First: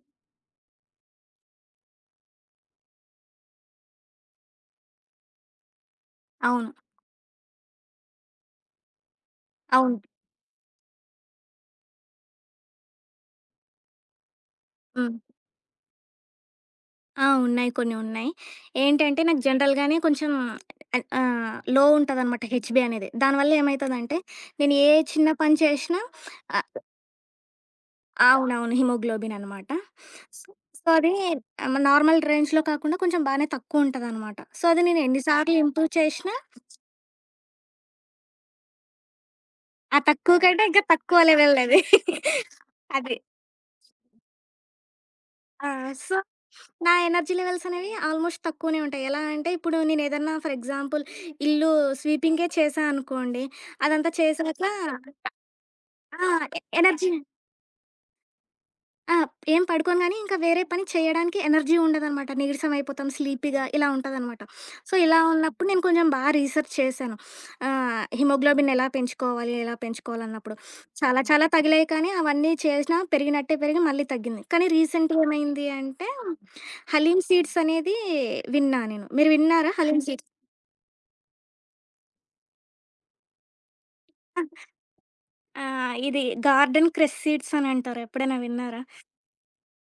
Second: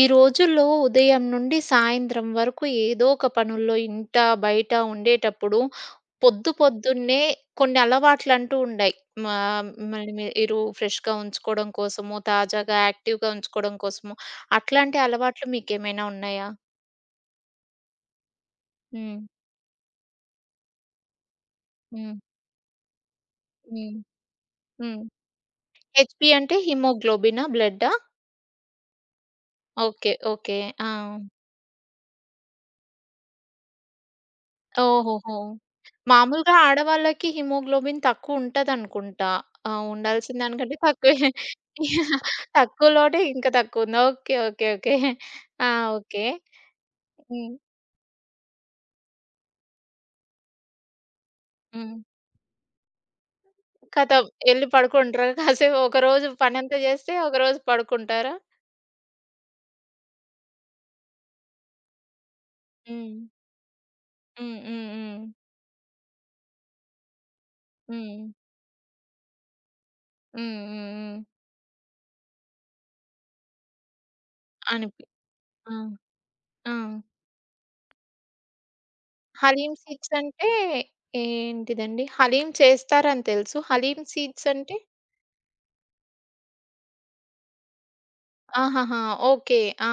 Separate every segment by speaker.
Speaker 1: ఈ రోజుల్లో ఉదయం నుండి సాయంత్రం వరకు ఏదో ఒక పనుల్లో ఇంట, బయట ఉండేటప్పుడు పొద్దు
Speaker 2: అవును.
Speaker 1: పొద్దున్నే కొన్ని అలవాట్లంటూ ఉండాయి. మా
Speaker 2: అవును.
Speaker 1: మళ్ళీ మీరు ఫ్రెష్‌గా ఉంచుకోవడం కోసమో, తాజాగా యాక్టివ్‌గా ఉంచుకోవడం కోసమో అట్లాంటి
Speaker 2: హ్మ్.
Speaker 1: అలవాట్లు మీకేమైనా ఉన్నాయా?
Speaker 2: ఆ! ఉన్నాయి. కొన్ని ఉన్నాయి.
Speaker 1: హ్మ్.
Speaker 2: ఏంటంటే నాకు జనరల్‌గానే కొంచెం ఆహ్, ఆహ్, లో
Speaker 1: హ్మ్.
Speaker 2: ఉంటదనమాట హెచ్‌బీ అనేది. దానివల్ల
Speaker 1: హ్మ్.
Speaker 2: ఏమైతదంటే నేను ఏ
Speaker 1: హ్మ్.
Speaker 2: చిన్న పని చేసినా
Speaker 1: హెచ్‌బీ అంటే
Speaker 2: ఆహ్,
Speaker 1: హిమోగ్లోబినా? బ్లడ్డా?
Speaker 2: అవునవును. హిమోగ్లోబిన్ అనమాట.
Speaker 1: ఓకే.
Speaker 2: So,
Speaker 1: okay.
Speaker 2: సో,
Speaker 1: ఆ!
Speaker 2: అది నార్మల్ రేంజ్‌లో కాకుండా కొంచెం బానే తక్కువుంటదనమాట. సో, అది నేను ఎన్ని
Speaker 1: ఓహోహో!
Speaker 2: సార్లు ఇంప్రూవ్ చేసినా
Speaker 1: మామూలుగా ఆడవాళ్ళకి హిమోగ్లోబిన్ తక్కువుంటదనుకుంటా. ఆ!
Speaker 2: ఆ తక్కువ
Speaker 1: ఉండాల్సిన
Speaker 2: కంటే
Speaker 1: దానికంటే
Speaker 2: ఇంకా తక్కువ
Speaker 1: తక్కువే.
Speaker 2: లెవెల్‌ది అది. అది.
Speaker 1: తక్కువలోనే ఇంకా తక్కువుంది. ఓకే. ఓకే. ఓకే.
Speaker 2: ఆ!
Speaker 1: ఆ!
Speaker 2: So,
Speaker 1: okay.
Speaker 2: నా ఎనర్జీ
Speaker 1: హ్మ్.
Speaker 2: లెవెల్స్ అనేవి ఆల్మోస్ట్ తక్కువనే ఉంటాయి. ఎలా అంటే ఇప్పుడు నేనేదన్నా ఫర్ ఎగ్జాంపుల్ ఇల్లు
Speaker 1: హ్మ్.
Speaker 2: స్వీపింగే చేశా అనుకోండి. అదంతా
Speaker 1: ఖతం
Speaker 2: చేశాక
Speaker 1: ఎళ్లి పడుకుంటరా? కాసేపు
Speaker 2: ఆ!
Speaker 1: ఒకరోజు
Speaker 2: ఎ
Speaker 1: పనంతా
Speaker 2: ఎనర్జీ
Speaker 1: జేస్తే, ఒకరోజు పడుకుంటారా?
Speaker 2: ఆ! ఏం పడుకోను గానీ, ఇంకా వేరే పని చేయడానికి ఎనర్జీ ఉండదనమాట. నీరసం అయిపోతాం,
Speaker 1: హ్మ్.
Speaker 2: స్లీపీగా ఇలా ఉంటదనమాట.
Speaker 1: హ్మ్. హ్మ్.
Speaker 2: సో, ఇలా
Speaker 1: హ్మ్.
Speaker 2: ఉన్నప్పుడు నేను కొంచెం బా రీసెర్చ్ చేశాను.
Speaker 1: హ్మ్.
Speaker 2: హిమోగ్లోబిన్ ఎలా పెంచుకోవాలి, ఎలా పెంచుకోవాలన్నప్పుడు.
Speaker 1: హ్మ్. హ్మ్. హ్మ్.
Speaker 2: చాలా చాలా తగిలాయి కానీ, అవన్నీ చేసినా పెరిగినట్టే పెరిగి మళ్ళీ తగ్గింది. కానీ
Speaker 1: అనిపి
Speaker 2: రీసెంట్‌గా ఏమైంది
Speaker 1: ఆ!
Speaker 2: అంటే,
Speaker 1: ఆ!
Speaker 2: హలీమ్ సీడ్స్ అనేది విన్నా నేను. మీరు విన్నారా
Speaker 1: హలీమ్
Speaker 2: హలీమ్
Speaker 1: సీడ్స్
Speaker 2: సీడ్స్?
Speaker 1: అంటే ఏంటిదండి? హలీమ్ చేస్తారని తెలుసు. హలీమ్ సీడ్స్ అంటే?
Speaker 2: ఆ! ఇది గార్డెన్ క్రెస్ సీడ్స్ అని అంటారు. ఎప్పుడైనా విన్నారా?
Speaker 1: ఆహాహా! ఓకే. ఆ!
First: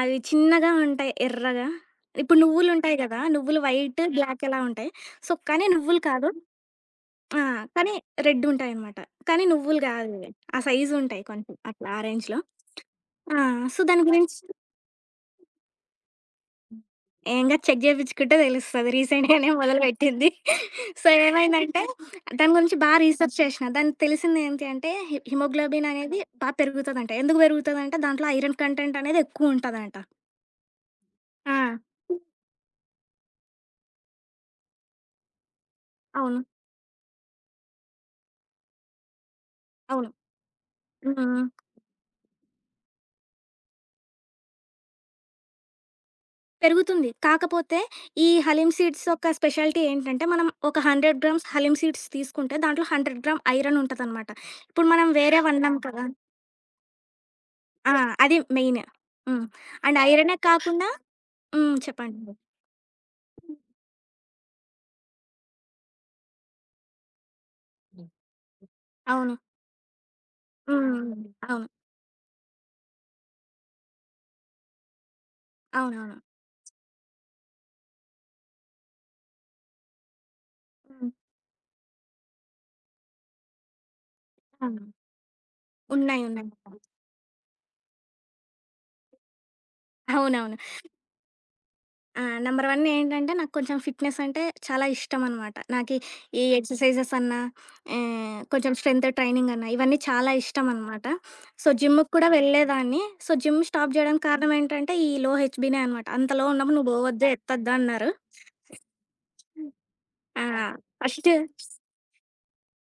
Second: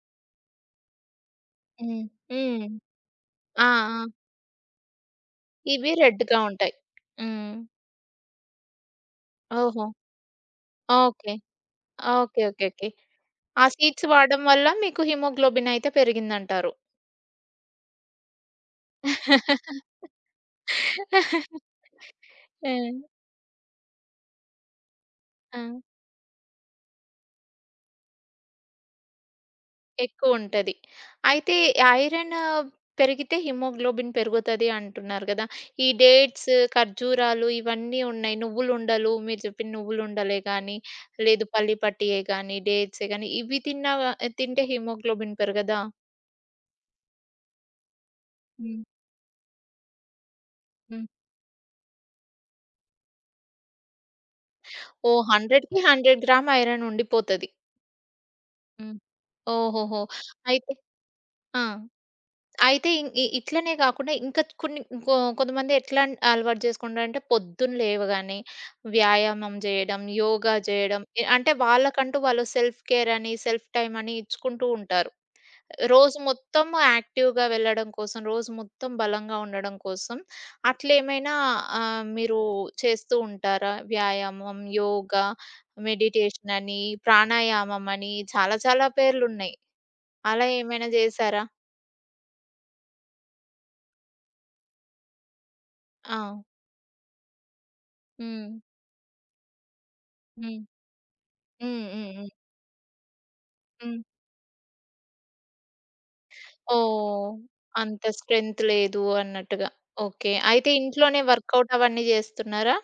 Speaker 2: అవి చిన్నగా ఉంటాయి ఎర్రగా.
Speaker 1: హ్మ్.
Speaker 2: ఇప్పుడు
Speaker 1: హ్మ్.
Speaker 2: నువ్వులుంటాయి కదా! నువ్వులు
Speaker 1: ఆ!
Speaker 2: వైట్,
Speaker 1: ఆ!
Speaker 2: బ్లాక్ ఎలా ఉంటాయి. సో, కానీ
Speaker 1: ఇవి
Speaker 2: నువ్వులు కాదు.
Speaker 1: రెడ్‌గా ఉంటాయి.
Speaker 2: ఆ!
Speaker 1: హ్మ్.
Speaker 2: కానీ రెడ్ ఉంటాయనమాట. కానీ నువ్వులు
Speaker 1: ఓహో!
Speaker 2: కాదివి. ఆ సైజుంటాయి
Speaker 1: ఓకే.
Speaker 2: కొంచెం అట్లా ఆ రేంజ్‌లో.
Speaker 1: ఓకే. ఓకే. ఓకే.
Speaker 2: ఆ!
Speaker 1: ఆ
Speaker 2: సో, దాని
Speaker 1: సీడ్స్
Speaker 2: గురించి
Speaker 1: వాడడం వల్ల మీకు హిమోగ్లోబిన్ అయితే పెరిగిందంటారు.
Speaker 2: ఏం కాదు చెక్ చేపించుకుంటే తెలుస్తది. రీసెంట్‌గానే మొదలుపెట్టింది. సో, ఏమైందంటే దాని
Speaker 1: ఆ!
Speaker 2: గురించి బా రీసెర్చ్ చేసిన. దానికి తెలిసింది ఏంటి అంటే హి
Speaker 1: ఆ!
Speaker 2: హిమోగ్లోబిన్ అనేది బా పెరుగుతదంట. ఎందుకు పెరుగుతదంటే దాంట్లో ఐరన్ కంటెంట్ అనేది ఎక్కువుంటదంట.
Speaker 1: ఎక్కువుంటది. అయితే
Speaker 2: ఆ!
Speaker 1: ఐరన్ పెరిగితే హిమోగ్లోబిన్ పెరుగుతది అంటున్నారు గదా! ఈ
Speaker 2: అవును.
Speaker 1: డేట్స్, ఖర్జూరాలు ఇవన్నీ ఉన్నాయి. నువ్వులుండలు మీరు చెప్పిన
Speaker 2: అవును.
Speaker 1: నువ్వులుండలే గానీ,
Speaker 2: హ్మ్.
Speaker 1: లేదు పల్లి పట్టియే గానీ, డేట్సే గానీ ఇవి తింటే హిమోగ్లోబిన్ పెరగదా?
Speaker 2: పెరుగుతుంది. కాకపోతే ఈ హలీమ్
Speaker 1: హ్మ్.
Speaker 2: సీడ్స్ యొక్క స్పెషాలిటీ ఏంటంటే, మనం ఒక
Speaker 1: హ్మ్.
Speaker 2: 100 గ్రామ్స్ హలీమ్ సీడ్స్ తీసుకుంటే, దాంట్లో 100 గ్రామ్ ఐరన్ ఉంటదనమాట. ఇప్పుడు మనం
Speaker 1: ఓహ్!
Speaker 2: వేరే వన్నాం
Speaker 1: 100కి
Speaker 2: కదా!
Speaker 1: 100 గ్రామ్ ఐరన్ ఉండిపోతది.
Speaker 2: ఆ! అది మెయిన్.
Speaker 1: హ్మ్.
Speaker 2: హ్మ్. అండ్
Speaker 1: ఓహోహో!
Speaker 2: ఐరనే
Speaker 1: అయితే
Speaker 2: కాకుండా
Speaker 1: ఆ!
Speaker 2: హ్మ్. చెప్పండి.
Speaker 1: అయితే ఇం ఇ ఇట్లనే గాకుండా ఇంకా కొన్ని ఇంకో కొంతమంది ఎట్లా అలవాటు చేసుకుంటారంటే పొద్దున లేవగానే
Speaker 2: అవును.
Speaker 1: వ్యాయామం జేయడం, యోగా జేయడం
Speaker 2: హ్మ్.
Speaker 1: అంటే
Speaker 2: అవును.
Speaker 1: వాళ్ళకంటూ వాళ్ళు సెల్ఫ్ కేర్ అని, సెల్ఫ్ టైమ్ అని ఇచ్చుకుంటూ ఉంటారు.
Speaker 2: అవునవును.
Speaker 1: రోజు మొత్తం యాక్టివ్‌గా వెళ్ళడం కోసం, రోజు మొత్తం బలంగా ఉండడం కోసం
Speaker 2: హ్మ్.
Speaker 1: అట్లేమైనా మీరు చేస్తూ ఉంటారా? వ్యాయామం,
Speaker 2: అవును.
Speaker 1: యోగా,
Speaker 2: ఉన్నాయి. ఉన్నాయి.
Speaker 1: మెడిటేషన్ అని, ప్రాణాయామం అని చాలా చాలా పేర్లున్నాయి. అలా
Speaker 2: అవునవును.
Speaker 1: ఏమైనా జేశారా?
Speaker 2: ఆ! నంబర్ 1 ఏంటంటే నాకు కొంచెం ఫిట్‌నెస్ అంటే చాలా ఇష్టమనమాట. నాకి
Speaker 1: ఆ!
Speaker 2: ఈ ఎక్సర్‌సైజెస్ అన్నా,
Speaker 1: హ్మ్.
Speaker 2: కొంచెం స్ట్రెంత్ ట్రైనింగ్ అన్నా ఇవన్నీ చాలా
Speaker 1: హ్మ్.
Speaker 2: ఇష్టమనమాట. సో,
Speaker 1: హ్మ్.
Speaker 2: జిమ్‌కి
Speaker 1: హ్మ్.
Speaker 2: కూడా
Speaker 1: హ్మ్.
Speaker 2: వెళ్ళేదాన్ని. సో, జిమ్ స్టాప్
Speaker 1: హ్మ్.
Speaker 2: చేయడానికి కారణం ఏంటంటే ఈ లో హెచ్‌బీనే అనమాట. అంత లో ఉన్నప్పుడు నువ్వు పోవద్దు,
Speaker 1: ఓహ్!
Speaker 2: ఎత్తొద్దు అన్నారు.
Speaker 1: అంత స్ట్రెంత్ లేదు అన్నట్టుగా. ఓకే.
Speaker 2: ఆ!
Speaker 1: అయితే ఇంట్లోనే
Speaker 2: ఫస్ట్
Speaker 1: వర్కౌట్ అవన్నీ జేస్తున్నారా?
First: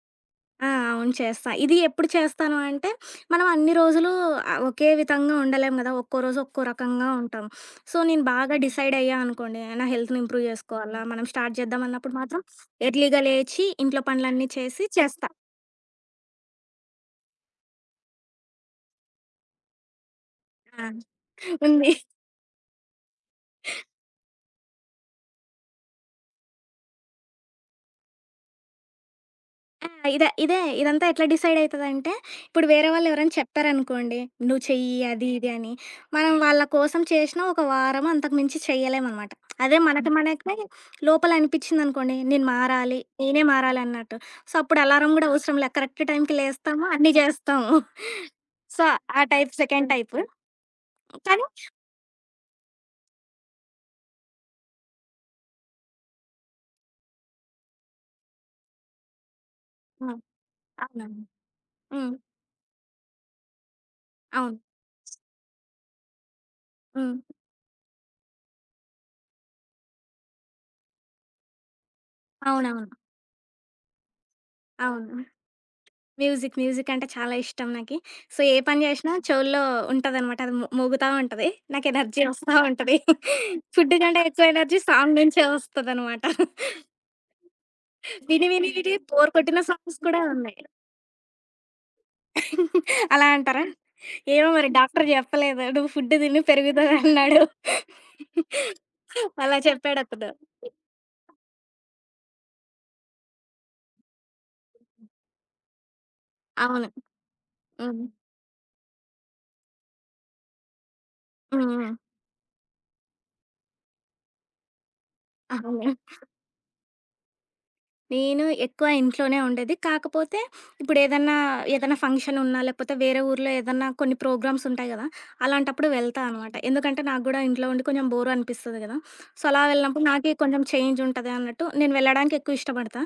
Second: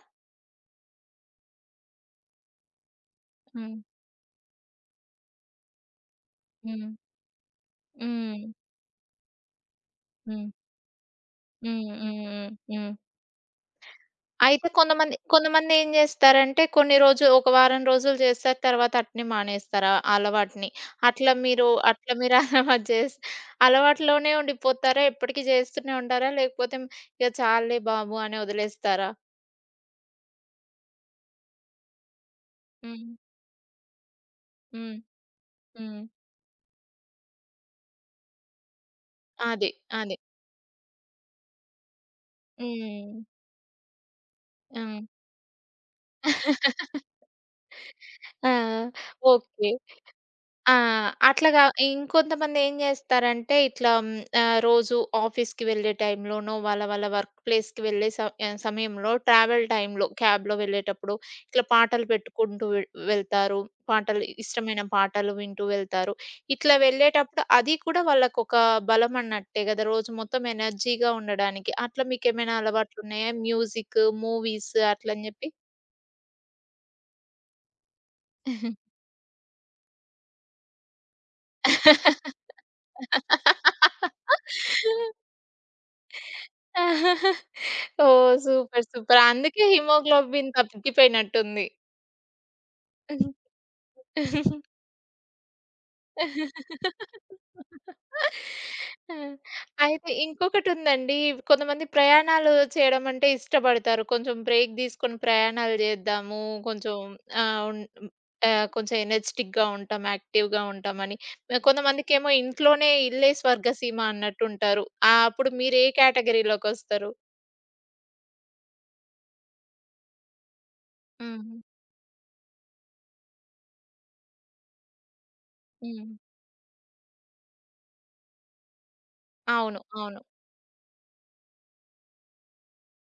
Speaker 2: ఆ! అవును. చేస్తా. ఇది ఎప్పుడు చేస్తాను అంటే, మనం అన్ని
Speaker 1: హ్మ్.
Speaker 2: రోజులు ఒకే విధంగా ఉండలేం గదా! ఒక్కో రోజు ఒక్కో
Speaker 1: హ్మ్.
Speaker 2: రకంగా ఉంటాం. సో, నేను
Speaker 1: హ్మ్.
Speaker 2: బాగా డిసైడ్ అయ్యా అనుకోండి, నా హెల్త్‌ని ఇంప్రూవ్
Speaker 1: హ్మ్.
Speaker 2: చేసుకోవాలా, మనం స్టార్ట్
Speaker 1: హ్మ్.
Speaker 2: చేద్దాం
Speaker 1: హ్మ్.
Speaker 2: అన్నప్పుడు మాత్రం
Speaker 1: హ్మ్. హ్మ్.
Speaker 2: ఎర్లీగా లేచి, ఇంట్లో పనులన్నీ
Speaker 1: అయితే
Speaker 2: చేసి
Speaker 1: కొంతమంది
Speaker 2: చేస్తా.
Speaker 1: కొంతమందేం జేస్తారంటే కొన్ని రోజులు ఒక వారం రోజులు జేస్తారు. తర్వాత అట్నే మానేస్తారు ఆ అలవాటుని.
Speaker 2: ఆ! ఉంది.
Speaker 1: అట్లా మీరు అలవాటు జేసి అలవాటులోనే ఉండిపోతారా? ఎప్పటికి జేస్తూనే ఉంటారా? లేకపోతే ఇగ చాల్లే బాబు అని వదిలేస్తారా?
Speaker 2: ఆ! ఇదే, ఇదంతా ఎట్లా డిసైడ్ అయితదంటే, ఇప్పుడు వేరే వాళ్ళు
Speaker 1: హ్మ్.
Speaker 2: ఎవరైనా చెప్పారనుకోండి, "నువ్వు చెయ్యి
Speaker 1: హ్మ్.
Speaker 2: అది ఇది" అని.
Speaker 1: హ్మ్.
Speaker 2: మనం వాళ్ళ కోసం చేసినా ఒక వారం అంతకు మించి చెయ్యలేమనమాట.
Speaker 1: అది.
Speaker 2: అదే మనకి
Speaker 1: అది.
Speaker 2: మనకి లోపల అనిపిచ్చిందనుకోండి, "నేను మారాలి,
Speaker 1: హ్మ్.
Speaker 2: నేనే మారాలి" అన్నట్టు. సో, అప్పుడు
Speaker 1: ఆ!
Speaker 2: అలారం గూడా అవసరం లే. కరెక్ట్ టైంకి లేస్తాము, అన్నీ జేస్తాము.
Speaker 1: ఆ!
Speaker 2: సో, ఆ టైప్
Speaker 1: ఓకే.
Speaker 2: Second type.
Speaker 1: ఆ!
Speaker 2: కానీ
Speaker 1: అట్లాగా ఇంకొంతమంది ఏం జేస్తారంటే ఇట్లా హ్మ్, రోజు ఆఫీస్‌కి వెళ్ళే టైంలోనో, వాళ్ళ వాళ్ళ వర్క్ ప్లేస్‌కి వెళ్ళే ఆహ్, సమయంలో ట్రావెల్ టైంలో
Speaker 2: హ్మ్.
Speaker 1: క్యాబ్‌లో వెళ్ళేటప్పుడు
Speaker 2: అవునవును.
Speaker 1: ఇట్లా పాటలు
Speaker 2: హ్మ్.
Speaker 1: పెట్టుకుంటూ వెళ్తారు. పాటలు
Speaker 2: అవును.
Speaker 1: ఇష్టమైన పాటలు వింటూ వెళ్తారు. ఇట్లా
Speaker 2: హ్మ్.
Speaker 1: వెళ్ళేటప్పుడు అది కూడా వాళ్ళకొక బలం అన్నట్టే గదా! రోజు మొత్తం ఎనర్జీగా ఉండడానికి. అట్లా మీకేమైనా
Speaker 2: అవునవును.
Speaker 1: అలవాట్లున్నాయా? మ్యూజిక్, మూవీస్
Speaker 2: అవును.
Speaker 1: అట్లని జెప్పి?
Speaker 2: మ్యూజిక్. మ్యూజిక్ అంటే చాలా ఇష్టం నాకి. సో, ఏ పని జేసినా చెవుల్లో ఉంటదనమాట. అది మోగుతా ఉంటది. నాకు ఎనర్జీ వస్తా ఉంటది. ఫుడ్ కంటే ఎక్కువ ఎనర్జీ సాంగ్ నుంచే వస్తదనమాట.
Speaker 1: ఓహ్!
Speaker 2: విని, విని,
Speaker 1: సూపర్.
Speaker 2: విని
Speaker 1: సూపర్.
Speaker 2: బోర్ కొట్టిన
Speaker 1: అందుకే
Speaker 2: సాంగ్స్ కూడా
Speaker 1: హిమోగ్లోబిన్
Speaker 2: ఉన్నాయి.
Speaker 1: తగ్గిపోయినట్టుంది.
Speaker 2: అలా అంటారా? ఏమో మరి డాక్టర్ జెప్పలేదు. నువ్వు ఫుడ్ తిను పెరుగుతదన్నాడు.
Speaker 1: ఆ!
Speaker 2: అలా
Speaker 1: అయితే
Speaker 2: చెప్పాడతను.
Speaker 1: ఇంకొకటుందండి. కొంతమంది ప్రయాణాలు చేయడం అంటే ఇష్టపడతారు. కొంచెం బ్రేక్ తీసుకొని ప్రయాణాలు చేద్దాము.
Speaker 2: అవును.
Speaker 1: కొంచెం ఆహ్, ఉన్
Speaker 2: హ్మ్.
Speaker 1: ఆహ్, కొంచెం ఎనర్జిటిక్‌గా ఉంటాం, యాక్టివ్‌గా ఉంటామని.
Speaker 2: హ్మ్. హ్మ్.
Speaker 1: కొంతమందికేమో ఇంట్లోనే ఇల్లే స్వర్గసీమ అన్నట్టుంటారు. ఆహ్, అప్పుడు మీరు ఏ
Speaker 2: అవును.
Speaker 1: కేటగరీలోకొస్తారు?
Speaker 2: నేను ఎక్కువ ఇంట్లోనే ఉండేది. కాకపోతే ఇప్పుడేదన్నా,
Speaker 1: హ్మ్.
Speaker 2: ఏదైనా ఫంక్షన్ ఉన్నా, లేకపోతే వేరే ఊర్లో ఏదన్నా కొన్ని ప్రోగ్రామ్స్ ఉంటాయి గదా! అలాంటప్పుడు
Speaker 1: హ్మ్.
Speaker 2: వెళ్తా అనమాట. ఎందుకంటే నాకు గూడా ఇంట్లో ఉండి కొంచెం బోర్ అనిపిస్తది గదా! సో, అలా
Speaker 1: అవును.
Speaker 2: వెళ్ళినప్పుడు
Speaker 1: అవును.
Speaker 2: నాకే కొంచెం చేంజ్ ఉంటది అన్నట్టు నేను వెళ్ళడానికి ఎక్కువ ఇష్టపడతా.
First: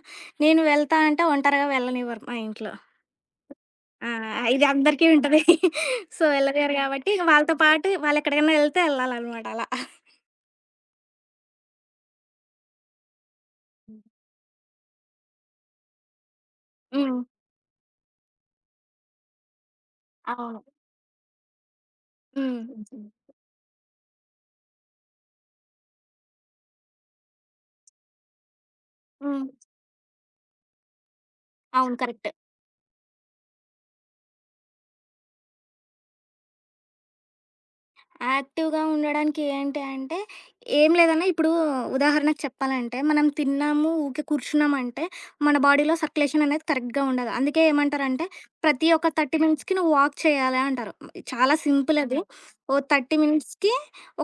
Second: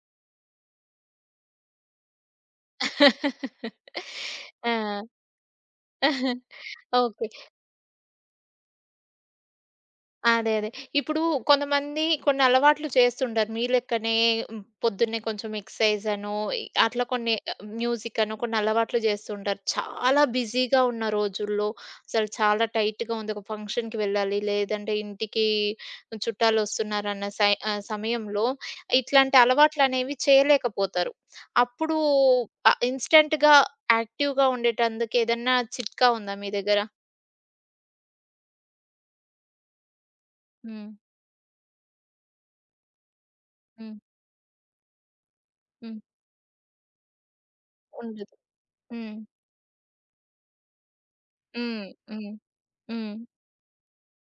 Speaker 2: నేను వెళ్తా అంటే ఒంటరిగా వెళ్ళనివ్వరు మా ఇంట్లో. ఆ! ఇది
Speaker 1: ఆ!
Speaker 2: అందరికీ ఉంటది. సో, వెళ్ళనివ్వరు గాబట్టి ఇగ
Speaker 1: ఓకే.
Speaker 2: వాళ్ళతో పాటు వాళ్ళెక్కడికన్నా ఎళ్తే ఎళ్ళాలనమాట అలా.
Speaker 1: అదే. అదే. ఇప్పుడు కొంతమంది కొన్ని అలవాట్లు చేస్తుంటారు. మీ లెక్కనే హ్మ్. పొద్దున్నే కొంచెం ఎక్సర్‌సైజ్ అనో, అట్లా
Speaker 2: హ్మ్.
Speaker 1: కొన్ని మ్యూజిక్ అనో కొన్ని అలవాట్లు చేస్తుంటారు. చాలా
Speaker 2: అవును.
Speaker 1: బిజీగా ఉన్న రోజుల్లో, అసలు చాలా
Speaker 2: హ్మ్.
Speaker 1: టైట్‌గా ఉంది. ఒక ఫంక్షన్‌కి వెళ్ళాలి, లేదంటే ఇంటికి చుట్టాలొస్తున్నారన్న ఆహ్, సమయంలో ఇట్లాంటి
Speaker 2: హ్మ్.
Speaker 1: అలవాట్లనేవి చేయలేకపోతారు.
Speaker 2: అవును.
Speaker 1: అప్పుడు
Speaker 2: కరెక్ట్.
Speaker 1: ఇన్‌స్టంట్‌గా యాక్టివ్‌గా ఉండేటందుకు ఏదన్నా చిట్కా ఉందా మీ దగ్గర?
Speaker 2: యాక్టివ్‌గా ఉండడానికి ఏంటి అంటే,
Speaker 1: హ్మ్.
Speaker 2: ఏం లేదన్నా ఇప్పుడు ఉదాహరణకు చెప్పాలంటే, మనం తిన్నాము,
Speaker 1: హ్మ్.
Speaker 2: ఊకే కూర్చున్నామంటే, మన బాడీలో
Speaker 1: హ్మ్.
Speaker 2: సర్క్యులేషన్ అనేది కరెక్ట్‌గా ఉండదు. అందుకే ఏమంటారంటే,
Speaker 1: ఉండదు.
Speaker 2: ప్రతి ఒక్క
Speaker 1: హ్మ్.
Speaker 2: 30 మినిట్స్‌కి నువ్వు వాక్ చేయాలి అంటారు. చాలా
Speaker 1: హ్మ్.
Speaker 2: సింపుల్ అది. అదే.
Speaker 1: హ్మ్.
Speaker 2: ఓ
Speaker 1: హ్మ్.
Speaker 2: 30 మినిట్స్‌కి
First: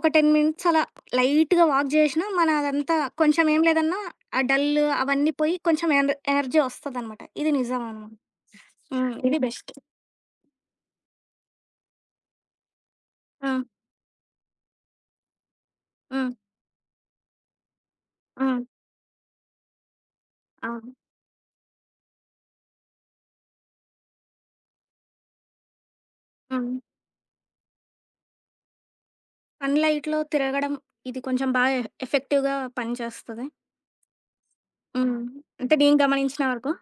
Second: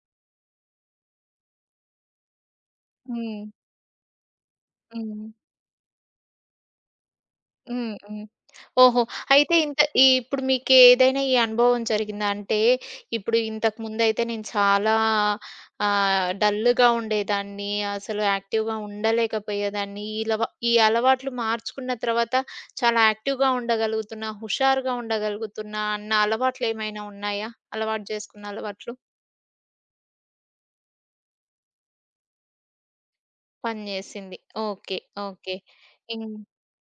Speaker 2: ఒక 10 మినిట్స్ అలా లైట్‌గా వాక్ చేసినా, మన అదంతా
Speaker 1: హ్మ్.
Speaker 2: కొంచెం ఏం లేదన్నా ఆ డల్
Speaker 1: హ్మ్.
Speaker 2: అవన్నీ పోయి కొంచెం ఎనర్జీ వస్తదనమాట. ఇది నిజం
Speaker 1: హ్మ్.
Speaker 2: అనమాట.
Speaker 1: హ్మ్. ఓహో!
Speaker 2: హ్మ్. ఇది
Speaker 1: అయితే
Speaker 2: బెస్ట్.
Speaker 1: ఇంత ఈ ఇప్పుడు మీకేదైనా ఈ అనుభవం జరిగిందా? అంటే ఇప్పుడు
Speaker 2: హ్మ్.
Speaker 1: ఇంతకుముందయితే నేను చాలా
Speaker 2: హ్మ్.
Speaker 1: డల్‌గా ఉండేదాన్ని. అసలు
Speaker 2: హ్మ్.
Speaker 1: యాక్టివ్‌గా ఉండలేకపోయేదాన్ని. ఈ
Speaker 2: అవును.
Speaker 1: అలవాట్లు మార్చుకున్న తర్వాత చాలా యాక్టివ్‌గా ఉండగలుగుతున్నా, హుషారుగా ఉండగలుగుతున్నా అన్న
Speaker 2: హ్మ్.
Speaker 1: అలవాట్లేమైనా ఉన్నాయా? అలవాటు చేసుకున్న అలవాట్లు?
Speaker 2: సన్ లైట్‌లో తిరగడం ఇది కొంచెం బాగా ఎఫెక్టివ్‌గా పనిచేస్తది.
Speaker 1: పని చేసింది. ఓకే.
Speaker 2: హ్మ్.
Speaker 1: ఓకే.
Speaker 2: అంటే నేను
Speaker 1: ఇం
Speaker 2: గమనించిన వరకు.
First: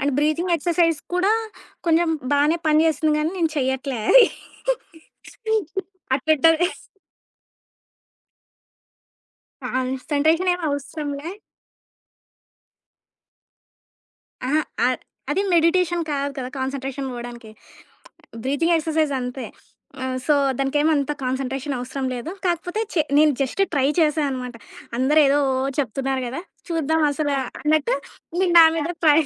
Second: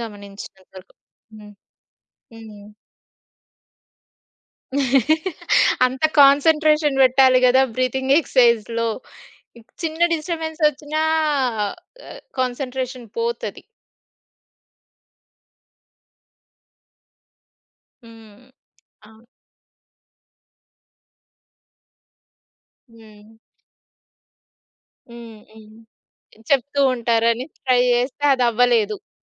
Speaker 2: అండ్ బ్రీతింగ్
Speaker 1: గమనించినంత వరకు.
Speaker 2: ఎక్సర్‌సైజ్ కూడా
Speaker 1: హ్మ్.
Speaker 2: కొంచెం బానే
Speaker 1: హ్మ్.
Speaker 2: పనిచేస్తుంది గానీ నేను చెయ్యట్లే అది.
Speaker 1: అంత
Speaker 2: అట్లుంటది.
Speaker 1: కాన్సంట్రేషన్ పెట్టాలి గదా! బ్రీతింగ్ ఎక్సర్‌సైజ్‌లో. చిన్న
Speaker 2: కాన్సంట్రేషన్
Speaker 1: డిస్టర్బెన్స్
Speaker 2: ఏమి
Speaker 1: ఒచ్చినా
Speaker 2: అవసరంలే.
Speaker 1: కాన్సంట్రేషన్ పోతది.
Speaker 2: అహా! అ అది మెడిటేషన్ కాదు కదా! కాన్సంట్రేషన్ పోవడానికి.
Speaker 1: హ్మ్.
Speaker 2: బ్రీతింగ్ ఎక్సర్‌సైజ్
Speaker 1: అవును.
Speaker 2: అంతే. సో, దానికేమంత కాన్సంట్రేషన్ అవసరం లేదు. కాకపోతే నేను
Speaker 1: హ్మ్.
Speaker 2: జస్ట్ ట్రై చేశా అనమాట. అందరేదో
Speaker 1: హ్మ్.
Speaker 2: ఓ
Speaker 1: హ్మ్.
Speaker 2: చెప్తున్నారు గదా!
Speaker 1: చెప్తూ
Speaker 2: చూద్దాం అసల
Speaker 1: ఉంటారని ట్రై
Speaker 2: అన్నట్టు
Speaker 1: జేస్తే అది
Speaker 2: నేను నా మీద
Speaker 1: అవ్వలేదు.
Speaker 2: ట్రై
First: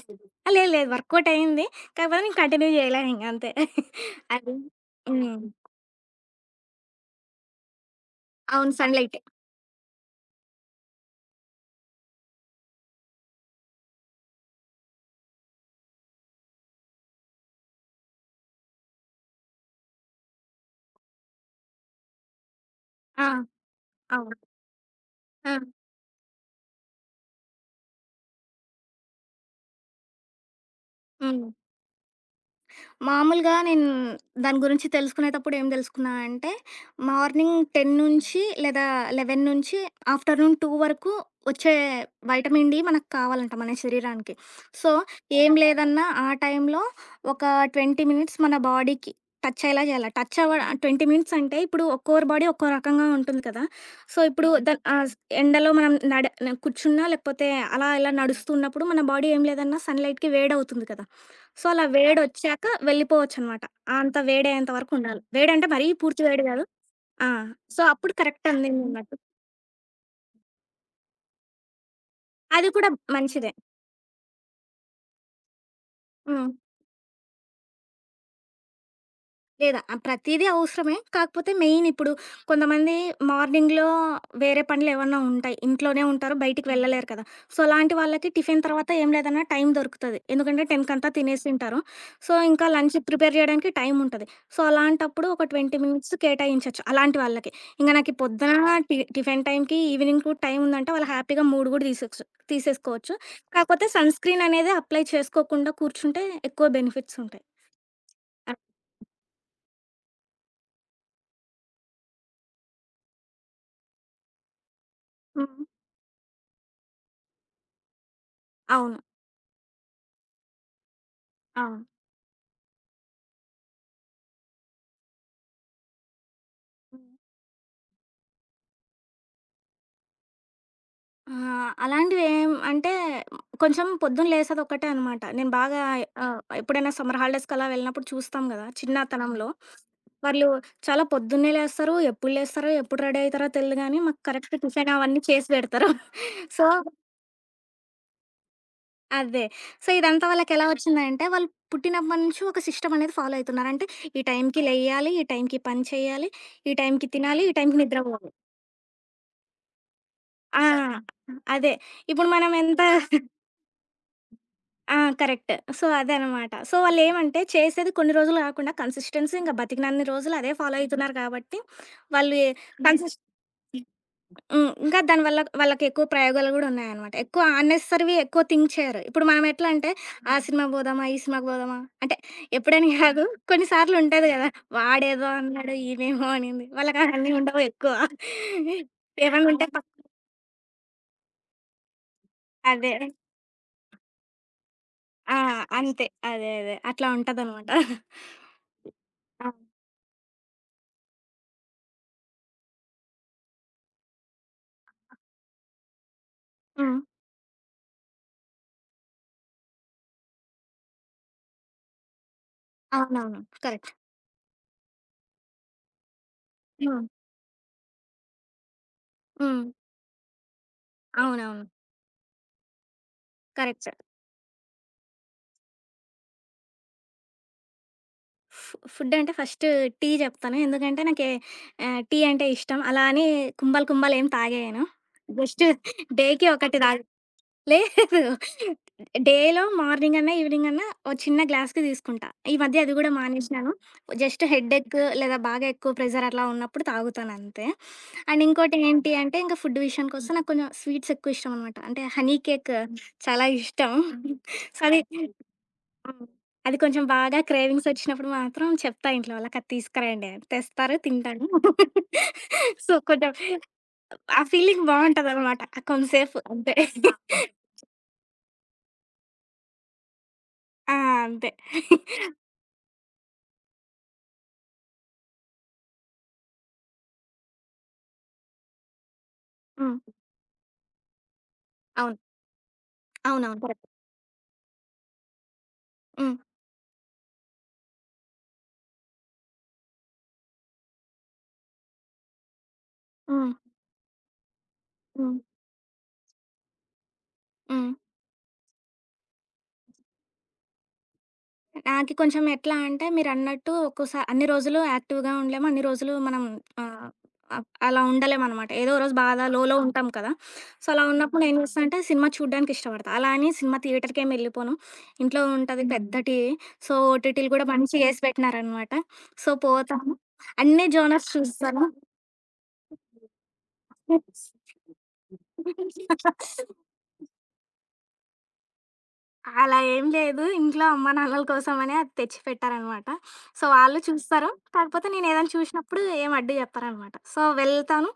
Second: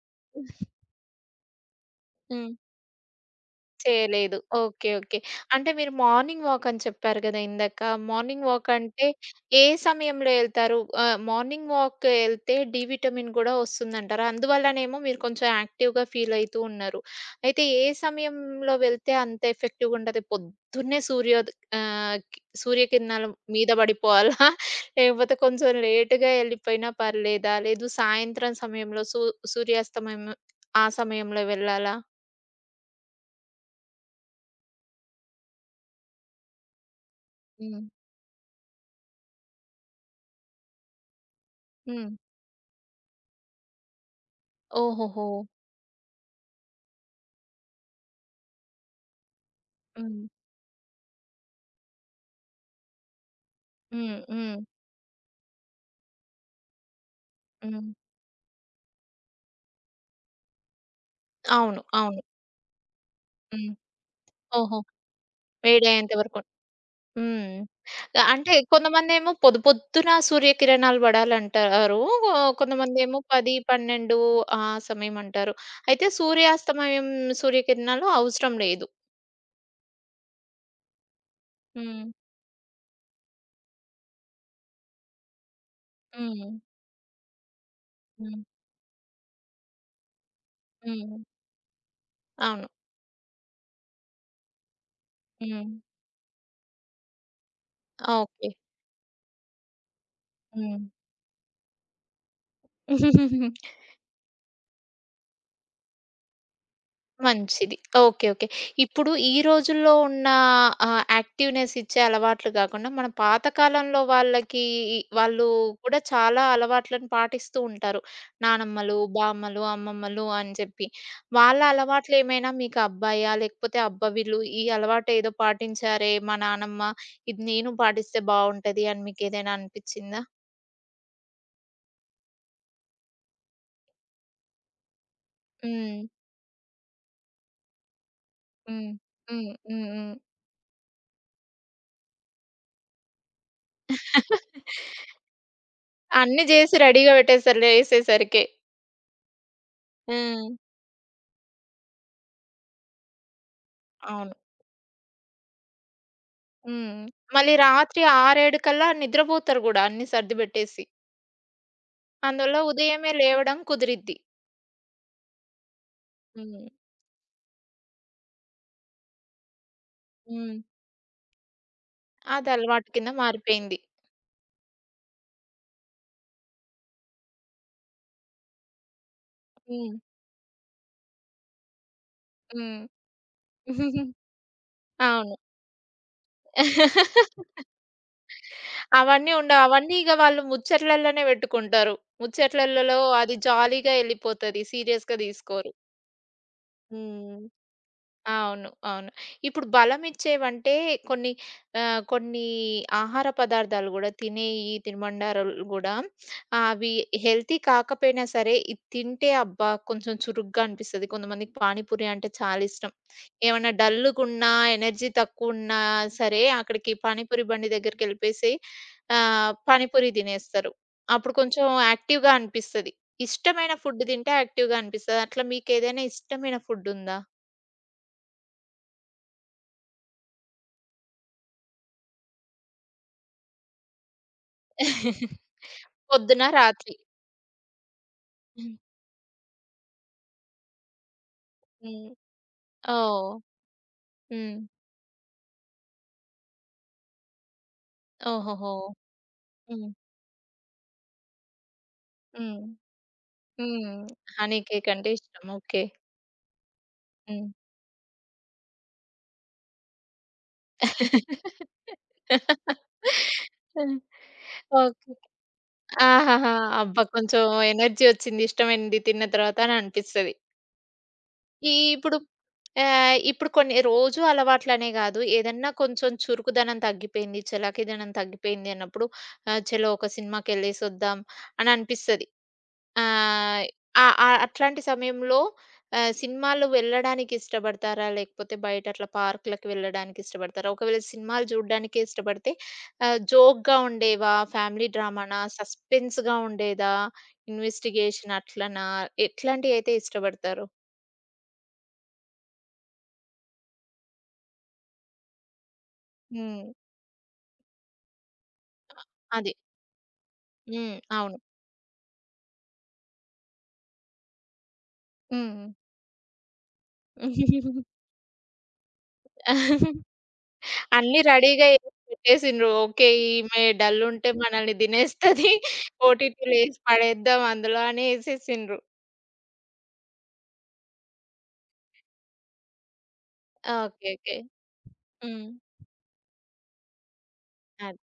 Speaker 2: ఆ! లేదు లేదు. వర్కౌట్ అయింది. కాకపోతే నేను
Speaker 1: హ్మ్.
Speaker 2: కంటిన్యూ జేయలే ఇంగ అంతే.
Speaker 1: చేయలేదు.
Speaker 2: అది.
Speaker 1: ఓకే. ఓకే.
Speaker 2: హ్మ్.
Speaker 1: అంటే మీరు మార్నింగ్ వాక్ అని చెప్పారు గదా! ఇందాక. మార్నింగ్ వాక్
Speaker 2: అవును.
Speaker 1: అంటే
Speaker 2: సన్‌లైట్.
Speaker 1: ఏ సమయంలో ఎళ్తారు? ఆహ్, మార్నింగ్ వాక్ ఎళ్తే డి విటమిన్ గూడా వస్తుందంటారా? అందువల్లనేమో మీరు కొంచెం యాక్టివ్‌గా ఫీల్ అయితూ ఉన్నారు. అయితే ఏ సమయంలో వెళ్తే అంత ఎఫెక్టివ్‌గా ఉంటది? పొద్దున్నే ఆహ్, కి సూర్యకిరణాల
Speaker 2: ఆ!
Speaker 1: మీద
Speaker 2: అవును.
Speaker 1: పడిపోవాలా? లేకపోతే
Speaker 2: ఆ!
Speaker 1: కొంచెం లేట్‌గా ఎళ్ళిపోయినా పర్లేదా? లేదు సాయంత్రం సమయంలో సూర్యాస్తమయం ఆ సమయంలో
Speaker 2: హ్మ్.
Speaker 1: వెళ్ళాలా?
Speaker 2: మామూలుగా నేను దాని గురించి తెలుసుకునేటప్పుడు ఏం తెలుసుకున్నా అంటే మార్నింగ్
Speaker 1: హ్మ్.
Speaker 2: 10 నుంచి లేదా 11 నుంచి ఆఫ్టర్నూన్ 2 వరకు వచ్చే
Speaker 1: హ్మ్.
Speaker 2: వైటమిన్ డి మనకు కావాలంట మన శరీరానికి. సో,
Speaker 1: ఓహోహో!
Speaker 2: ఏం లేదన్నా ఆ టైంలో ఒక 20 మినిట్స్ మన బాడీకి టచ్ అయ్యేలా చేయాలి.
Speaker 1: హ్మ్.
Speaker 2: టచ్ అవ్వ 20 మినిట్స్ అంటే ఇప్పుడు ఒక్కోరి బాడీ ఒక్కో రకంగా ఉంటుంది కదా! సో,
Speaker 1: హ్మ్.
Speaker 2: ఇప్పుడు
Speaker 1: హ్మ్.
Speaker 2: హ్మ్. ద ఎండలో మనం నడ కూర్చున్నా లేకపోతే అలా
Speaker 1: హ్మ్.
Speaker 2: ఇలా నడుస్తున్నప్పుడు మన బాడీ ఏం లేదన్నా సన్‌లైట్‌కి వేడవుతుంది కదా! సో,
Speaker 1: అవును.
Speaker 2: అలా
Speaker 1: అవును.
Speaker 2: వేడొచ్చాక వెళ్ళిపోవచ్చనమాట.
Speaker 1: హ్మ్.
Speaker 2: అంత వేడయ్యేంత
Speaker 1: ఓహో!
Speaker 2: వరకుండాలి. వేడంటే మరీ
Speaker 1: వేడయ్యేంత
Speaker 2: పూర్తి
Speaker 1: వరకు.
Speaker 2: వేడి గాదు. ఆ!
Speaker 1: హ్మ్.
Speaker 2: సో, అప్పుడు కరెక్ట్
Speaker 1: అంటే
Speaker 2: అందిందన్నట్టు.
Speaker 1: కొంతమందేమో పొద్దు పొద్దున సూర్యకిరణాలు పడాలంటారు.
Speaker 2: అది కూడా
Speaker 1: కొంతమందేమో
Speaker 2: మంచిదే.
Speaker 1: 10, 12 ఆ సమయం అంటారు. అయితే
Speaker 2: హ్మ్.
Speaker 1: సూర్యాస్తమయం సూర్యకిరణాలు అవసరం లేదు.
Speaker 2: లేదా ఆ ప్రతీదీ అవసరమే. కాకపోతే మెయిన్
Speaker 1: హ్మ్.
Speaker 2: ఇప్పుడు కొంతమంది మార్నింగ్‌లో వేరే పనులు ఏవన్నా ఉంటాయి. ఇంట్లోనే ఉంటారు.
Speaker 1: హ్మ్.
Speaker 2: బయటికి హ్మ్. వెళ్ళలేరు కదా! సో, అలాంటి వాళ్ళకి
Speaker 1: హ్మ్.
Speaker 2: టిఫిన్ తర్వాత ఏం లేదన్నా టైం దొరుకుతది. ఎందుకంటే 10 కంతా
Speaker 1: హ్మ్.
Speaker 2: తినేసింటారు. సో, ఇంకా
Speaker 1: అవును.
Speaker 2: లంచ్ ప్రిపేర్ చేయడానికి టైం ఉంటది. సో, అలాంటప్పుడు ఒక 20
Speaker 1: హ్మ్.
Speaker 2: మినిట్స్ కేటాయించొచ్చు అలాంటి వాళ్ళకి. ఇంక నాకు ఈ
Speaker 1: ఓకే.
Speaker 2: పొద్దున టిఫిన్ టైంకి, ఈవినింగ్‌కి టైం
Speaker 1: హ్మ్.
Speaker 2: ఉందంటే వాళ్ళు హ్యాపీగా మూడు కూడా తీసేయొచ్చు తీసేసుకోవచ్చు. కాకపోతే సన్ స్క్రీన్ అనేది అప్లై చేసుకోకుండా కూర్చుంటే ఎక్కువ బెనిఫిట్స్ ఉంటాయి.
Speaker 1: మంచిది. ఓకే. ఓకే.
Speaker 2: అ
Speaker 1: ఇప్పుడు ఈ రోజుల్లో ఉన్న ఆహ్, యాక్టివ్‌నెస్ ఇచ్చే అలవాట్లు గాకుండా, మన పాత కాలంలో వాళ్ళకి వాళ్ళు
Speaker 2: హ్మ్.
Speaker 1: కూడా చాలా అలవాట్లను పాటిస్తూ ఉంటారు.
Speaker 2: అవును.
Speaker 1: నానమ్మలు, బామ్మలు, అమ్మమ్మలు అని చెప్పి. వాళ్ళ
Speaker 2: అవును.
Speaker 1: అలవాట్లేమైనా మీకు అబ్బాయా? లేకపోతే అబ్బా! వీళ్ళు ఈ అలవాటు ఏదో పాటించారే మా నానమ్మ, ఇది నేను పాటిస్తే బావుంటది అని మీకేదైనా అనిపిచ్చిందా?
Speaker 2: ఆ! అలాంటివేం అంటే కొంచెం పొద్దున లేసేదొక్కటే అనమాట. నేను బాగా
Speaker 1: హ్మ్.
Speaker 2: ఎప్పుడైనా సమ్మర్ హాలిడేస్‌కి అలా వెళ్ళినప్పుడు చూస్తాం గదా! అవును.
Speaker 1: హ్మ్.
Speaker 2: చిన్నతనంలో.
Speaker 1: హ్మ్. హ్మ్. హ్మ్.
Speaker 2: వాళ్ళు చాలా పొద్దున్నే లేస్తారు. ఎప్పుడు లేస్తారో, ఎప్పుడు రెడీ అయితారో తెలీదు గానీ, మాకు కరెక్ట్ టిఫిన్ అవన్నీ చేసి పెడతారు.
Speaker 1: అన్నీ
Speaker 2: సో,
Speaker 1: జేసి రెడీగా పెట్టేస్తారు లేసేసరికే.
Speaker 2: అదే. సో, ఇదంతా
Speaker 1: హ్మ్.
Speaker 2: వాళ్ళకెలా వచ్చిందంటే, వాళ్ళు పుట్టినప్పటి నుంచి ఒక సిస్టమ్ అనేది ఫాలో అయితున్నారు. అంటే ఈ
Speaker 1: అవును.
Speaker 2: టైంకి లెయ్యాలి, ఈ టైంకి పని చేయాలి, ఈ
Speaker 1: హ్మ్.
Speaker 2: టైంకి తినాలి, ఈ
Speaker 1: మళ్ళీ
Speaker 2: టైంకి
Speaker 1: రాత్రి
Speaker 2: నిద్రపోవాలి.
Speaker 1: 6, 7 కల్లా నిద్రపోతారు గూడా అన్నీ
Speaker 2: ఆ!
Speaker 1: సర్దిబెట్టేసి.
Speaker 2: అదే. ఇప్పుడు మనం
Speaker 1: అందువల్ల
Speaker 2: ఎంత
Speaker 1: ఉదయమే లేవడం కుదిరిద్ది.
Speaker 2: ఆ! కరెక్ట్. సో, అదనమాట.
Speaker 1: హ్మ్.
Speaker 2: సో, వాళ్ళేమంటే చేసేది కొన్ని రోజులు కాకుండా కన్సిస్టెన్సీ ఇంక బతికినన్ని రోజులు అదే
Speaker 1: హ్మ్.
Speaker 2: ఫాలో అయితున్నారు కాబట్టి, వాళ్ళు ఏ
Speaker 1: అది అలవాటు కింద
Speaker 2: కన్సిస్
Speaker 1: మారిపోయింది.
Speaker 2: హ్మ్. ఇంకా దానివల్ల వాళ్ళకెక్కువ ప్రయోగాలు గూడా ఉన్నాయనమాట. ఎక్కువ అన్నెసెసరీవి ఎక్కువ థింక్ చేయరు. ఇప్పుడు మనం ఎట్లా అంటే,
Speaker 1: హ్మ్.
Speaker 2: ఆ సినిమాకి బోదామా? ఈ సినిమాకి బోదామా? అంటే
Speaker 1: హ్మ్.
Speaker 2: ఎప్పుడని గాదు. కొన్నిసార్లు ఉంటది గదా! వాడేదో
Speaker 1: అవును.
Speaker 2: అన్నాడు, ఈమేమో అనింది. వాళ్ళకవన్నీ ఉండవు ఎక్కువ.
Speaker 1: అవన్నీ
Speaker 2: ఏమన్నా
Speaker 1: ఉండవు.
Speaker 2: ఉంటే పక్
Speaker 1: అవన్నీ ఇగ వాళ్ళు ముచ్చట్లలోనే పెట్టుకుంటారు.
Speaker 2: అదే.
Speaker 1: ముచ్చట్లలలో అది జాలీగా ఎళ్ళిపోతది. సీరియస్‌గా
Speaker 2: ఆ!
Speaker 1: తీసుకోరు.
Speaker 2: అంతే. అదే. అదే. అట్లా
Speaker 1: హ్మ్.
Speaker 2: ఉంటదనమాట.
Speaker 1: అవును. అవును.
Speaker 2: ఆ!
Speaker 1: ఇప్పుడు బలమిచ్చేవంటే కొన్ని కొన్ని ఆహార పదార్థాలు గూడా తినే ఈ తినుబండారాలు గూడా అవి
Speaker 2: హ్మ్.
Speaker 1: హెల్తీ కాకపోయినా సరే, ఇది తింటే అబ్బా! కొంచెం చురుగ్గా అనిపిస్తది. కొంతమందికి పానీపూరి అంటే చాలా ఇష్టం.
Speaker 2: అవునవును.
Speaker 1: ఏమన్నా
Speaker 2: కరెక్ట్.
Speaker 1: డల్లుగున్నా, ఎనర్జీ తక్కువున్నా సరే, అక్కడికి
Speaker 2: హ్మ్.
Speaker 1: పానీపూరి బండి దగ్గరికెళ్ళిపోయేసి
Speaker 2: హ్మ్.
Speaker 1: పానీపూరి తినేస్తారు. అప్పుడు
Speaker 2: అవునవును.
Speaker 1: కొంచెం యాక్టివ్‌గా అనిపిస్తది. ఇష్టమైన
Speaker 2: కరెక్ట్.
Speaker 1: ఫుడ్ తింటే యాక్టివ్‌గా అనిపిస్తది. అట్లా మీకేదైనా ఇష్టమైన ఫుడ్ ఉందా?
Speaker 2: ఫుడ్ అంటే ఫస్ట్ టీ చెప్తాను. ఎందుకంటే నాకి టీ అంటే ఇష్టం. అలా అని కుంభాలు కుంభాలు ఏం తాగేయను. జస్ట్
Speaker 1: పొద్దున,
Speaker 2: డేకి ఒకటి
Speaker 1: రాత్రి.
Speaker 2: తాగుతా. లేదు.
Speaker 1: హ్మ్.
Speaker 2: డేలో మార్నింగ్ అన్నా, ఈవినింగ్ అన్నా ఓ చిన్న గ్లాస్‌కి
Speaker 1: హ్మ్.
Speaker 2: తీసుకుంటా. ఈ మధ్య అది గూడా
Speaker 1: ఓహ్!
Speaker 2: మానేసినాను. జస్ట్
Speaker 1: హ్మ్.
Speaker 2: హెడేక్ లేదా బాగా ఎక్కువ ప్రెషర్ అట్లా ఉన్నప్పుడు తాగుతానంతే. అండ్
Speaker 1: ఓహోహో!
Speaker 2: ఇంకోటి ఏంటి అంటే, ఇంక ఫుడ్
Speaker 1: హ్మ్.
Speaker 2: విషయానికొస్తే నాకు కొంచెం స్వీట్స్ ఎక్కువ ఇష్టం అనమాట. అంటే హనీ
Speaker 1: హ్మ్.
Speaker 2: కేక్ చాలా ఇష్టం.
Speaker 1: హ్మ్. హనీ
Speaker 2: సో,
Speaker 1: కేక్
Speaker 2: అది
Speaker 1: అంటే ఇష్టం. ఓకే.
Speaker 2: హ్మ్. అది కొంచెం బాగా
Speaker 1: హ్మ్.
Speaker 2: క్రేవింగ్స్ వచ్చినప్పుడు మాత్రం చెప్తా ఇంట్లో వాళ్ళకి అది తీసుకురండి అని. తెస్తారు, తింటాను. సో, కొంచెం
Speaker 1: హ్మ్.
Speaker 2: ఆ ఫీలింగ్
Speaker 1: ఓకే.
Speaker 2: బావుంటదనమాట కొంసేపు
Speaker 1: ఆహాహా!
Speaker 2: అంతే.
Speaker 1: అబ్బా! కొంచెం ఎనర్జీ వచ్చింది. ఇష్టమైనది తిన్న తర్వాత అని అనిపిస్తది.
Speaker 2: ఆ! అంతే.
Speaker 1: ఇప్పుడు ఆహ్, ఇప్పుడు కొన్ని రోజు అలవాట్లనే కాదు. ఏదన్నా కొంచెం చురుకుదనం తగ్గిపోయింది, చలాకీదనం తగ్గిపోయింది అన్నప్పుడు ఆహ్, చలో
Speaker 2: హ్మ్.
Speaker 1: ఒక సినిమాకెళ్ళేసొద్దాం అని
Speaker 2: అవును.
Speaker 1: అనిపిస్తది.
Speaker 2: అవునవును.
Speaker 1: ఆహ్,
Speaker 2: కరెక్ట్.
Speaker 1: ఆ! ఆ! అట్లాంటి సమయంలో
Speaker 2: హ్మ్.
Speaker 1: సినిమాలు వెళ్ళడానికి ఇష్టపడతారా? లేకపోతే బయట అట్లా పార్కులకి వెళ్ళడానికి ఇష్టపడతారా? ఒకవేళ సినిమాలు చూడ్డానికే ఇష్టపడితే
Speaker 2: హ్మ్.
Speaker 1: జోక్‌గా ఉండేవా? ఫ్యామిలీ
Speaker 2: హ్మ్.
Speaker 1: డ్రామానా? సస్పెన్స్‌గా ఉండేదా?
Speaker 2: హ్మ్.
Speaker 1: ఇన్వెస్టిగేషన్ అట్లనా? ఎట్లాంటియైతే ఇష్టపడతారు?
Speaker 2: నాకి కొంచెం ఎట్లా అంటే మీరన్నట్టు ఒక్కోసా అన్ని రోజులు యాక్టివ్‌గా ఉండలేము. అన్ని రోజులు మనం
Speaker 1: హ్మ్.
Speaker 2: ఆహ్, అలా ఉండలేమనమాట. ఏదో ఓ రోజు బాధ
Speaker 1: అది.
Speaker 2: లోలో ఉంటాం కదా! సో,
Speaker 1: హ్మ్.
Speaker 2: అలా
Speaker 1: అవును.
Speaker 2: ఉన్నప్పుడు నేను చేస్తా అంటే సినిమా చూడ్డానికి ఇష్టపడతా. అలా అని సినిమా థియేటర్‌కేమి వెళ్ళిపోను. ఇంట్లో
Speaker 1: హ్మ్.
Speaker 2: ఉంటది పెద్ద టీవీ. సో, ఓటీటీలు కూడా మంచిగా ఏసి పెట్టినారనమాట. సో, పోతాను. అన్ని
Speaker 1: అన్నీ
Speaker 2: జోనర్స్
Speaker 1: రెడీగా
Speaker 2: చూస్తాను.
Speaker 1: ఏసి పెట్టేసిండ్రు. ఓకే. ఈమె డల్లుంటే మనల్ని తినేస్తది. ఓటీటీలో ఏసి పడేద్దాం అందులో అని ఏసేసిండ్రు.
Speaker 2: అలా ఏం లేదు. ఇంట్లో అమ్మ, నాన్నల కోసమనే అది తెచ్చిపెట్టారనమాట. సో, వాళ్ళు
Speaker 1: ఓకే. ఓకే.
Speaker 2: చూస్తారు. కాకపోతే
Speaker 1: హ్మ్.
Speaker 2: నేనేదైనా చూసినప్పుడు ఏం అడ్డు చెప్పరనమాట. సో,
Speaker 1: అది.
Speaker 2: వెళ్తాను.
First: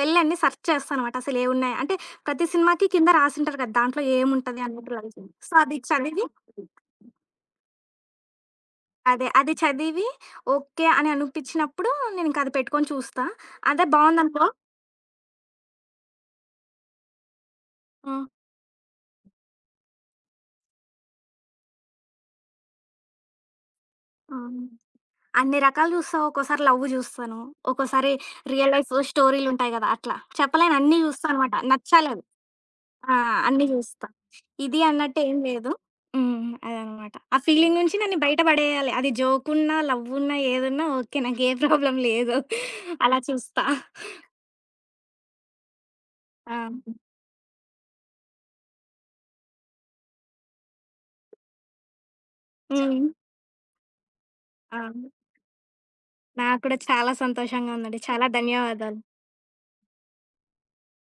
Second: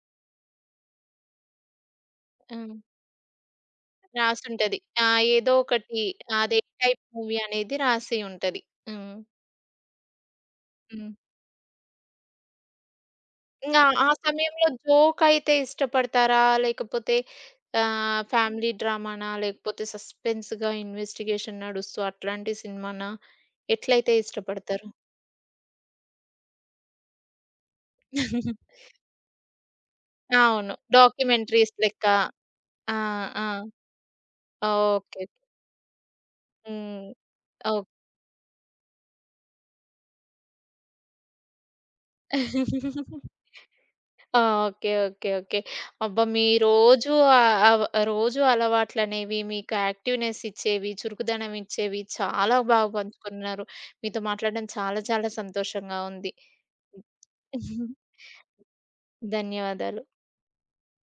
Speaker 2: వెళ్ళి అన్నీ సెర్చ్ చేస్తానమాట. అసలేవున్నాయి అంటే ప్రతి
Speaker 1: హ్మ్.
Speaker 2: సినిమాకి కింద రాసుంటారు కదా! దాంట్లో ఏముంటది
Speaker 1: రాసుంటది.
Speaker 2: అన్నట్టు
Speaker 1: ఆ!
Speaker 2: లైన్సు.
Speaker 1: ఏదో
Speaker 2: సో, అది
Speaker 1: ఒకటి
Speaker 2: చదివి
Speaker 1: అదే టైప్ మూవీ అనేది రాసి ఉంటది. హ్మ్.
Speaker 2: అది చదివి ఓకే అని
Speaker 1: హ్మ్.
Speaker 2: అనిపించినప్పుడు నేనింక అది పెట్టుకొని చూస్తా.
Speaker 1: ఇంగా
Speaker 2: అదే
Speaker 1: ఆ
Speaker 2: బావుందనుకో
Speaker 1: సమయంలో జోకయితే ఇష్టపడతారా? లేకపోతే ఆహ్,
Speaker 2: హ్మ్.
Speaker 1: ఫ్యామిలీ డ్రామానా? లేకపోతే సస్పెన్స్‌గా ఇన్వెస్టిగేషన్ నడుస్తూ అట్లాంటి సినిమానా? ఎట్లయితే
Speaker 2: హ్మ్.
Speaker 1: ఇష్టపడతారు?
Speaker 2: అన్ని రకాలు చూస్తా. ఒక్కోసారి లవ్ జూస్తాను. ఒక్కోసారి రియల్ లైఫ్ స్టోరీలుంటాయి గదా! అట్లా.
Speaker 1: అవును.
Speaker 2: చెప్పలేను అన్నీ చూస్తానమాట.
Speaker 1: డాక్యుమెంటరీస్ లెక్క.
Speaker 2: నచ్చాలవి.
Speaker 1: ఆ!
Speaker 2: ఆ!
Speaker 1: ఆ!
Speaker 2: అన్నీ జూస్తా. ఇది
Speaker 1: ఓకే.
Speaker 2: అన్నట్టేం లేదు. హ్మ్.
Speaker 1: హ్మ్.
Speaker 2: అదనమాట. ఆ ఫీలింగ్
Speaker 1: ఓహ్! ఆ!
Speaker 2: నుంచి నన్ను బయట పడేయాలి. అది జోకున్నా, లవ్వున్నా, ఏదున్నా ఓకే. నాకు ఏ ప్రాబ్లమ్ లేదు. అలా చూస్తా.
Speaker 1: ఓకే. ఓకే. ఓకే. అబ్బా! మీ
Speaker 2: ఆ!
Speaker 1: రోజు ఆహ్, అవ్ రోజు అలవాట్లనేవి, మీకు యాక్టివ్‌నెస్ ఇచ్చేవి, చురుకుదనం ఇచ్చేవి చాలా బాగా
Speaker 2: హ్మ్.
Speaker 1: పంచుకున్నారు. మీతో మాట్లాడడం చాలా
Speaker 2: అవును.
Speaker 1: చాలా సంతోషంగా ఉంది.
Speaker 2: నాకు కూడా చాలా సంతోషంగా ఉందండి. చాలా ధన్యవాదాలు.
Speaker 1: ధన్యవాదాలు.